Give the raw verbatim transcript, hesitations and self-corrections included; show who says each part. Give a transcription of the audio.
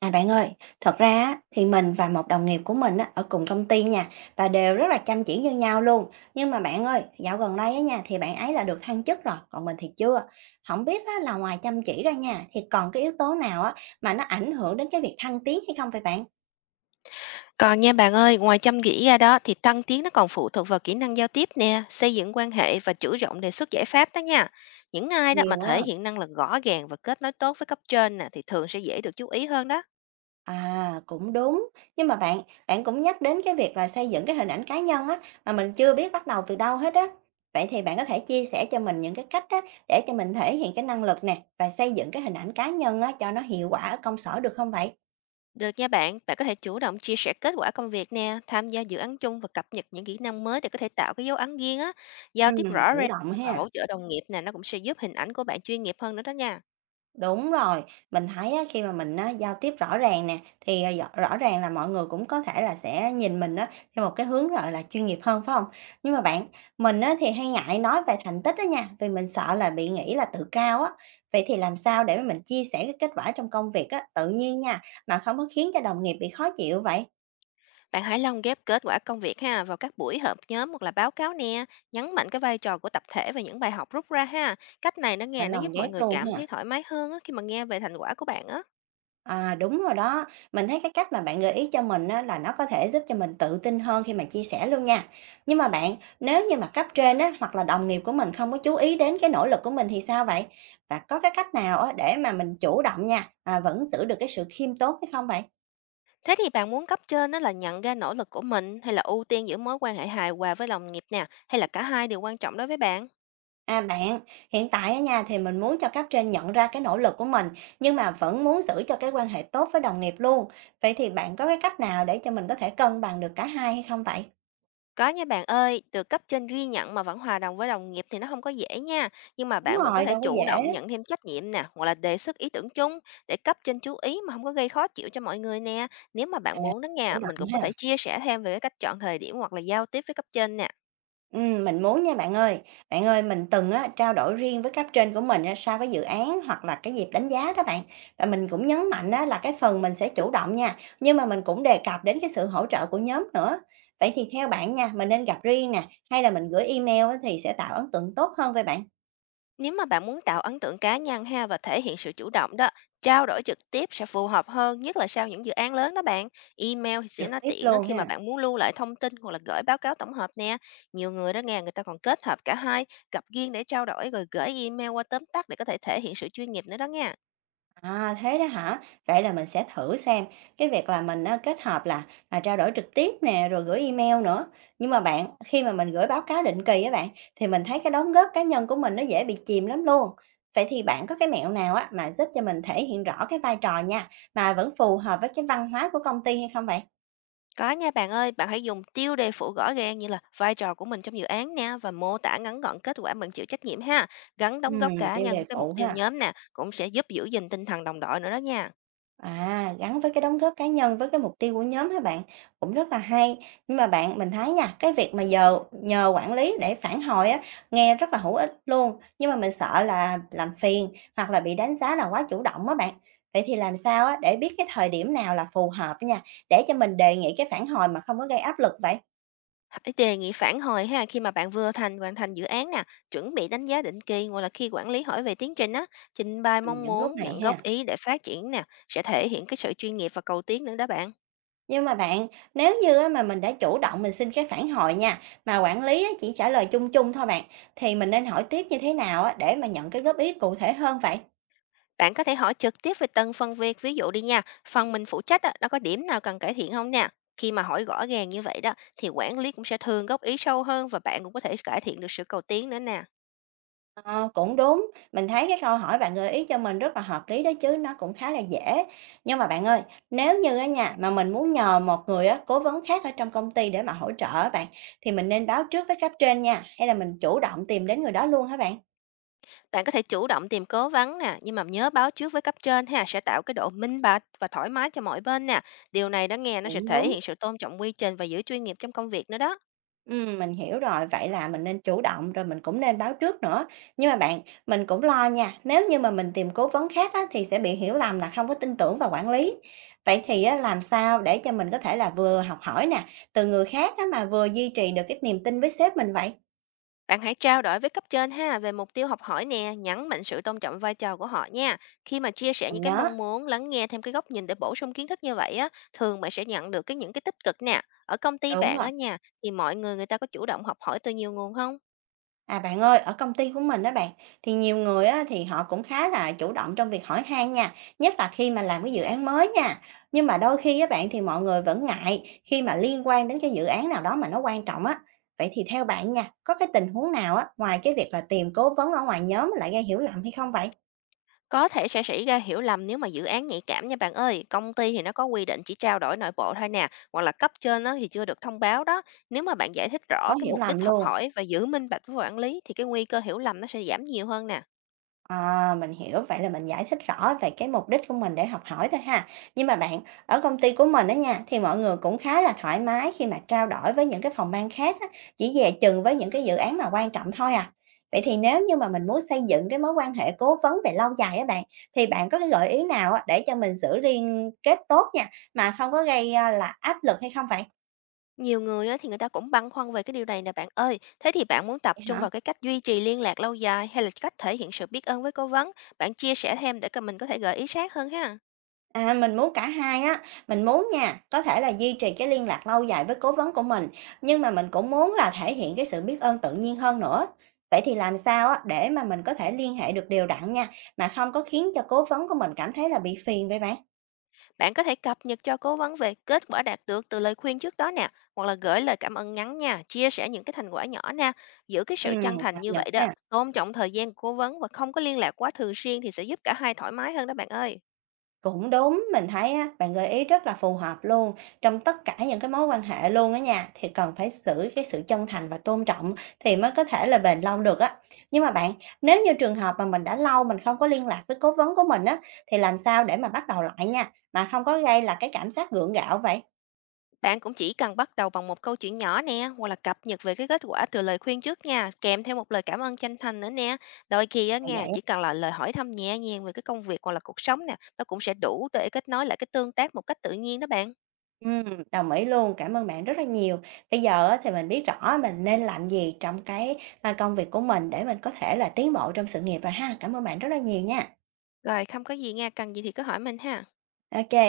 Speaker 1: À bạn ơi, thật ra á, thì mình và một đồng nghiệp của mình á, ở cùng công ty nha và đều rất là chăm chỉ như nhau luôn. Nhưng mà bạn ơi, dạo gần đây á nha thì bạn ấy là được thăng chức rồi, còn mình thì chưa. Không biết á, là ngoài chăm chỉ ra nha thì còn cái yếu tố nào á mà nó ảnh hưởng đến cái việc thăng tiến hay không vậy bạn?
Speaker 2: Còn nha bạn ơi, ngoài chăm chỉ ra đó thì thăng tiến nó còn phụ thuộc vào kỹ năng giao tiếp nè, xây dựng quan hệ và chủ động đề xuất giải pháp đó nha. Những ai đó mà
Speaker 1: Nhiều á.
Speaker 2: thể hiện năng lực rõ ràng và kết nối tốt với cấp trên nè thì thường sẽ dễ được chú ý hơn đó.
Speaker 1: À, cũng đúng. Nhưng mà bạn bạn cũng nhắc đến cái việc là xây dựng cái hình ảnh cá nhân á, mà mình chưa biết bắt đầu từ đâu hết á. Vậy thì bạn có thể chia sẻ cho mình những cái cách á, để cho mình thể hiện cái năng lực nè và xây dựng cái hình ảnh cá nhân á, cho nó hiệu quả ở công sở được không vậy?
Speaker 2: Được nha bạn, bạn có thể chủ động chia sẻ kết quả công việc nè, tham gia dự án chung và cập nhật những kỹ năng mới để có thể tạo cái dấu ấn riêng á, giao tiếp
Speaker 1: Ừm,
Speaker 2: rõ
Speaker 1: chủ
Speaker 2: ràng
Speaker 1: động
Speaker 2: và
Speaker 1: ha.
Speaker 2: hỗ trợ đồng nghiệp nè, nó cũng sẽ giúp hình ảnh của bạn chuyên nghiệp hơn nữa đó nha.
Speaker 1: Đúng rồi, mình thấy á, khi mà mình á, giao tiếp rõ ràng nè thì, ờ, rõ rõ ràng là mọi người cũng có thể là sẽ nhìn mình á, theo một cái hướng, gọi là, chuyên nghiệp hơn, phải không? Nhưng mà bạn, mình á, thì hay ngại nói về thành tích đó nha, vì mình sợ là bị nghĩ là tự cao á. Vậy thì làm sao để mà mình chia sẻ cái kết quả trong công việc á, tự nhiên nha, mà không có khiến cho đồng nghiệp bị khó chịu vậy?
Speaker 2: Bạn hãy lồng ghép kết quả công việc ha vào các buổi họp nhóm hoặc là báo cáo nè, nhấn mạnh cái vai trò của tập thể và những bài học rút ra ha. Cách này nó
Speaker 1: Mình
Speaker 2: nghe nó
Speaker 1: lòng
Speaker 2: giúp mọi
Speaker 1: ghép
Speaker 2: người
Speaker 1: luôn
Speaker 2: cảm
Speaker 1: ha.
Speaker 2: thấy thoải mái hơn á, khi mà nghe về thành quả của bạn á.
Speaker 1: À, đúng rồi đó. Mình thấy cái cách mà bạn gợi ý cho mình á, là nó có thể giúp cho mình tự tin hơn khi mà chia sẻ luôn nha. Nhưng mà bạn, nếu như mà cấp trên á, hoặc là đồng nghiệp của mình không có chú ý đến cái nỗ lực của mình thì sao vậy? Và có cái cách nào á, để mà mình chủ động nha, à, vẫn giữ được cái sự khiêm tốn hay không vậy?
Speaker 2: Thế thì bạn muốn cấp trên đó là nhận ra nỗ lực của mình, hay là ưu tiên giữ mối quan hệ hài hòa với đồng nghiệp nè, hay là cả hai đều quan trọng đối với bạn?
Speaker 1: À bạn, hiện tại ở nhà thì mình muốn cho cấp trên nhận ra cái nỗ lực của mình, nhưng mà vẫn muốn giữ cho cái quan hệ tốt với đồng nghiệp luôn. Vậy thì bạn có cái cách nào để cho mình có thể cân bằng được cả hai hay không vậy?
Speaker 2: Có nha bạn ơi, được cấp trên ghi nhận mà vẫn hòa đồng với đồng nghiệp thì nó không có dễ nha. Nhưng mà
Speaker 1: Đúng
Speaker 2: bạn vẫn có
Speaker 1: rồi,
Speaker 2: thể
Speaker 1: đâu có
Speaker 2: chủ
Speaker 1: dễ
Speaker 2: động nhận thêm trách nhiệm nè, hoặc là đề xuất ý tưởng chung để cấp trên chú ý mà không có gây khó chịu cho mọi người nè. Nếu mà bạn muốn đó
Speaker 1: chủ
Speaker 2: nha, mình
Speaker 1: động
Speaker 2: cũng có
Speaker 1: ha.
Speaker 2: thể chia sẻ thêm về cái cách chọn thời điểm hoặc là giao tiếp với cấp trên nè.
Speaker 1: Ừm, mình muốn nha bạn ơi. Bạn ơi, mình từng á, trao đổi riêng với cấp trên của mình á, sau cái dự án hoặc là cái dịp đánh giá đó bạn. Và mình cũng nhấn mạnh á, là cái phần mình sẽ chủ động nha, nhưng mà mình cũng đề cập đến cái sự hỗ trợ của nhóm nữa. Vậy thì theo bạn nha, mình nên gặp riêng nè, hay là mình gửi email á, thì sẽ tạo ấn tượng tốt hơn với bạn?
Speaker 2: Nếu mà bạn muốn tạo ấn tượng cá nhân ha và thể hiện sự chủ động đó, trao đổi trực tiếp sẽ phù hợp hơn, nhất là sau những dự án lớn đó bạn. Email thì sẽ
Speaker 1: Trực
Speaker 2: nó
Speaker 1: tiếp
Speaker 2: tiện á,
Speaker 1: luôn
Speaker 2: khi mà
Speaker 1: ha.
Speaker 2: bạn muốn lưu lại thông tin hoặc là gửi báo cáo tổng hợp nè. Nhiều người đó nghe người ta còn kết hợp cả hai, gặp riêng để trao đổi rồi gửi email qua tóm tắt để có thể thể hiện sự chuyên nghiệp nữa đó nha.
Speaker 1: À thế đó hả? Vậy là mình sẽ thử xem cái việc là mình á, kết hợp là à, trao đổi trực tiếp nè rồi gửi email nữa. Nhưng mà bạn khi mà mình gửi báo cáo định kỳ á bạn thì mình thấy cái đóng góp cá nhân của mình nó dễ bị chìm lắm luôn. Vậy thì bạn có cái mẹo nào á mà giúp cho mình thể hiện rõ cái vai trò nha mà vẫn phù hợp với cái văn hóa của công ty hay không vậy?
Speaker 2: Có nha bạn ơi, bạn hãy dùng tiêu đề phụ rõ ràng như là vai trò của mình trong dự án nè, và mô tả ngắn gọn kết quả mình chịu trách nhiệm ha. Gắn
Speaker 1: Ừ,
Speaker 2: đóng góp cá
Speaker 1: tiêu
Speaker 2: nhân
Speaker 1: đề
Speaker 2: với cái mục
Speaker 1: phụ
Speaker 2: tiêu
Speaker 1: ha.
Speaker 2: nhóm nè, cũng sẽ giúp giữ gìn tinh thần đồng đội nữa đó nha.
Speaker 1: À, gắn với cái đóng góp cá nhân với cái mục tiêu của nhóm hả bạn? Cũng rất là hay. Nhưng mà bạn mình thấy nha, cái việc mà giờ nhờ quản lý để phản hồi á nghe rất là hữu ích luôn, nhưng mà mình sợ là làm phiền hoặc là bị đánh giá là quá chủ động á bạn. Vậy thì làm sao á để biết cái thời điểm nào là phù hợp nha, để cho mình đề nghị cái phản hồi mà không có gây áp lực vậy?
Speaker 2: Hãy đề nghị phản hồi ha khi mà bạn vừa thành hoàn thành dự án nè, chuẩn bị đánh giá định kỳ, hoặc là khi quản lý hỏi về tiến trình á, trình bày
Speaker 1: Ừ,
Speaker 2: mong
Speaker 1: những lúc
Speaker 2: muốn,
Speaker 1: này
Speaker 2: nhận góp
Speaker 1: ha.
Speaker 2: ý để phát triển nè, sẽ thể hiện cái sự chuyên nghiệp và cầu tiến nữa đó bạn.
Speaker 1: Nhưng mà bạn, nếu như á mà mình đã chủ động mình xin cái phản hồi nha, mà quản lý á chỉ trả lời chung chung thôi bạn, thì mình nên hỏi tiếp như thế nào á để mà nhận cái góp ý cụ thể hơn vậy?
Speaker 2: Bạn có thể hỏi trực tiếp về từng phần việc, ví dụ đi nha, phần mình phụ trách á, nó có điểm nào cần cải thiện không nè. Khi mà hỏi rõ ràng như vậy đó thì quản lý cũng sẽ thường góp ý sâu hơn, và bạn cũng có thể cải thiện được sự cầu tiến nữa nè.
Speaker 1: Ờ, cũng đúng, mình thấy cái câu hỏi bạn gợi ý cho mình rất là hợp lý đó chứ, nó cũng khá là dễ. Nhưng mà bạn ơi, nếu như á nha, mà mình muốn nhờ một người á, cố vấn khác ở trong công ty để mà hỗ trợ á bạn, thì mình nên báo trước với cấp trên nha, hay là mình chủ động tìm đến người đó luôn hả bạn?
Speaker 2: Bạn có thể chủ động tìm cố vấn nè, nhưng mà nhớ báo trước với cấp trên ha, sẽ tạo cái độ minh bạch và thoải mái cho mọi bên nè. Điều này đã nghe nó sẽ
Speaker 1: Cũng
Speaker 2: thể
Speaker 1: đúng.
Speaker 2: hiện sự tôn trọng quy trình và giữ chuyên nghiệp trong công việc nữa đó.
Speaker 1: Ừm, mình hiểu rồi, vậy là mình nên chủ động rồi mình cũng nên báo trước nữa. Nhưng mà bạn, mình cũng lo nha, nếu như mà mình tìm cố vấn khác á, thì sẽ bị hiểu lầm là không có tin tưởng vào quản lý. Vậy thì á, làm sao để cho mình có thể là vừa học hỏi nè, từ người khác á, mà vừa duy trì được cái niềm tin với sếp mình vậy?
Speaker 2: Bạn hãy trao đổi với cấp trên ha về mục tiêu học hỏi nè, nhấn mạnh sự tôn trọng vai trò của họ nha. Khi mà chia sẻ
Speaker 1: Mình
Speaker 2: những cái
Speaker 1: nhớ,
Speaker 2: mong muốn, lắng nghe thêm cái góc nhìn để bổ sung kiến thức như vậy á, thường bạn sẽ nhận được cái những cái tích cực nè. Ở công ty
Speaker 1: đúng
Speaker 2: bạn
Speaker 1: rồi.
Speaker 2: á nha, thì mọi người người ta có chủ động học hỏi từ nhiều nguồn không?
Speaker 1: À, bạn ơi, ở công ty của mình đó bạn, thì nhiều người á, thì họ cũng khá là chủ động trong việc hỏi han nha, nhất là khi mà làm cái dự án mới nha. Nhưng mà đôi khi á bạn thì mọi người vẫn ngại khi mà liên quan đến cái dự án nào đó mà nó quan trọng á. Vậy thì theo bạn nha, có cái tình huống nào á, ngoài cái việc là tìm cố vấn ở ngoài nhóm lại gây hiểu lầm hay không vậy?
Speaker 2: Có thể sẽ xảy ra hiểu lầm nếu mà dự án nhạy cảm nha bạn ơi. Công ty thì nó có quy định chỉ trao đổi nội bộ thôi nè, hoặc là cấp trên á, thì chưa được thông báo đó. Nếu mà bạn giải thích rõ
Speaker 1: Có
Speaker 2: cái
Speaker 1: hiểu
Speaker 2: mục
Speaker 1: lầm
Speaker 2: đích học
Speaker 1: luôn.
Speaker 2: hỏi và giữ minh bạch với quản lý, thì cái nguy cơ hiểu lầm nó sẽ giảm nhiều hơn nè.
Speaker 1: À, mình hiểu, vậy là mình giải thích rõ về cái mục đích của mình để học hỏi thôi ha. Nhưng mà bạn, ở công ty của mình đó nha, thì mọi người cũng khá là thoải mái khi mà trao đổi với những cái phòng ban khác á, chỉ dè chừng với những cái dự án mà quan trọng thôi à. Vậy thì nếu như mà mình muốn xây dựng cái mối quan hệ cố vấn về lâu dài á bạn, thì bạn có cái gợi ý nào á để cho mình giữ liên kết tốt nha, mà không có gây à, là áp lực hay không vậy?
Speaker 2: Nhiều người á, thì người ta cũng băn khoăn về cái điều này nè bạn ơi. Thế thì bạn muốn tập trung
Speaker 1: Hả?
Speaker 2: vào cái cách duy trì liên lạc lâu dài, hay là cách thể hiện sự biết ơn với cố vấn? Bạn chia sẻ thêm để cả mình có thể gợi ý sát hơn ha.
Speaker 1: À, mình muốn cả hai á, mình muốn nha, có thể là duy trì cái liên lạc lâu dài với cố vấn của mình, nhưng mà mình cũng muốn là thể hiện cái sự biết ơn tự nhiên hơn nữa. Vậy thì làm sao á để mà mình có thể liên hệ được đều đặn nha, mà không có khiến cho cố vấn của mình cảm thấy là bị phiền vậy bạn?
Speaker 2: Bạn có thể cập nhật cho cố vấn về kết quả đạt được từ lời khuyên trước đó nè, hoặc là gửi lời cảm ơn ngắn nha, chia sẻ những cái thành quả nhỏ nè, giữ cái sự
Speaker 1: Ừm,
Speaker 2: chân thành
Speaker 1: cập
Speaker 2: như
Speaker 1: nhật
Speaker 2: vậy đó.
Speaker 1: ha.
Speaker 2: Tôn trọng thời gian của cố vấn và không có liên lạc quá thường xuyên thì sẽ giúp cả hai thoải mái hơn đó bạn ơi.
Speaker 1: Cũng đúng, mình thấy á, bạn gợi ý rất là phù hợp luôn. Trong tất cả những cái mối quan hệ luôn á nha, thì cần phải giữ cái sự chân thành và tôn trọng thì mới có thể là bền lâu được á. Nhưng mà bạn, nếu như trường hợp mà mình đã lâu mình không có liên lạc với cố vấn của mình á, thì làm sao để mà bắt đầu lại nha, mà không có gây là cái cảm giác gượng gạo vậy?
Speaker 2: Bạn cũng chỉ cần bắt đầu bằng một câu chuyện nhỏ nè, hoặc là cập nhật về cái kết quả từ lời khuyên trước nha, kèm theo một lời cảm ơn chân thành nữa nè. Đôi khi
Speaker 1: À,
Speaker 2: á nha,
Speaker 1: vậy.
Speaker 2: chỉ cần là lời hỏi thăm nhẹ nhàng về cái công việc hoặc là cuộc sống nè, nó cũng sẽ đủ để kết nối lại cái tương tác một cách tự nhiên đó bạn.
Speaker 1: Ừm, đồng ý luôn, cảm ơn bạn rất là nhiều. Bây giờ á, thì mình biết rõ mình nên làm gì trong cái à, công việc của mình để mình có thể là tiến bộ trong sự nghiệp rồi ha. Cảm ơn bạn rất là nhiều nha.
Speaker 2: Rồi, không có gì nha, cần gì thì cứ hỏi mình ha.
Speaker 1: Ok.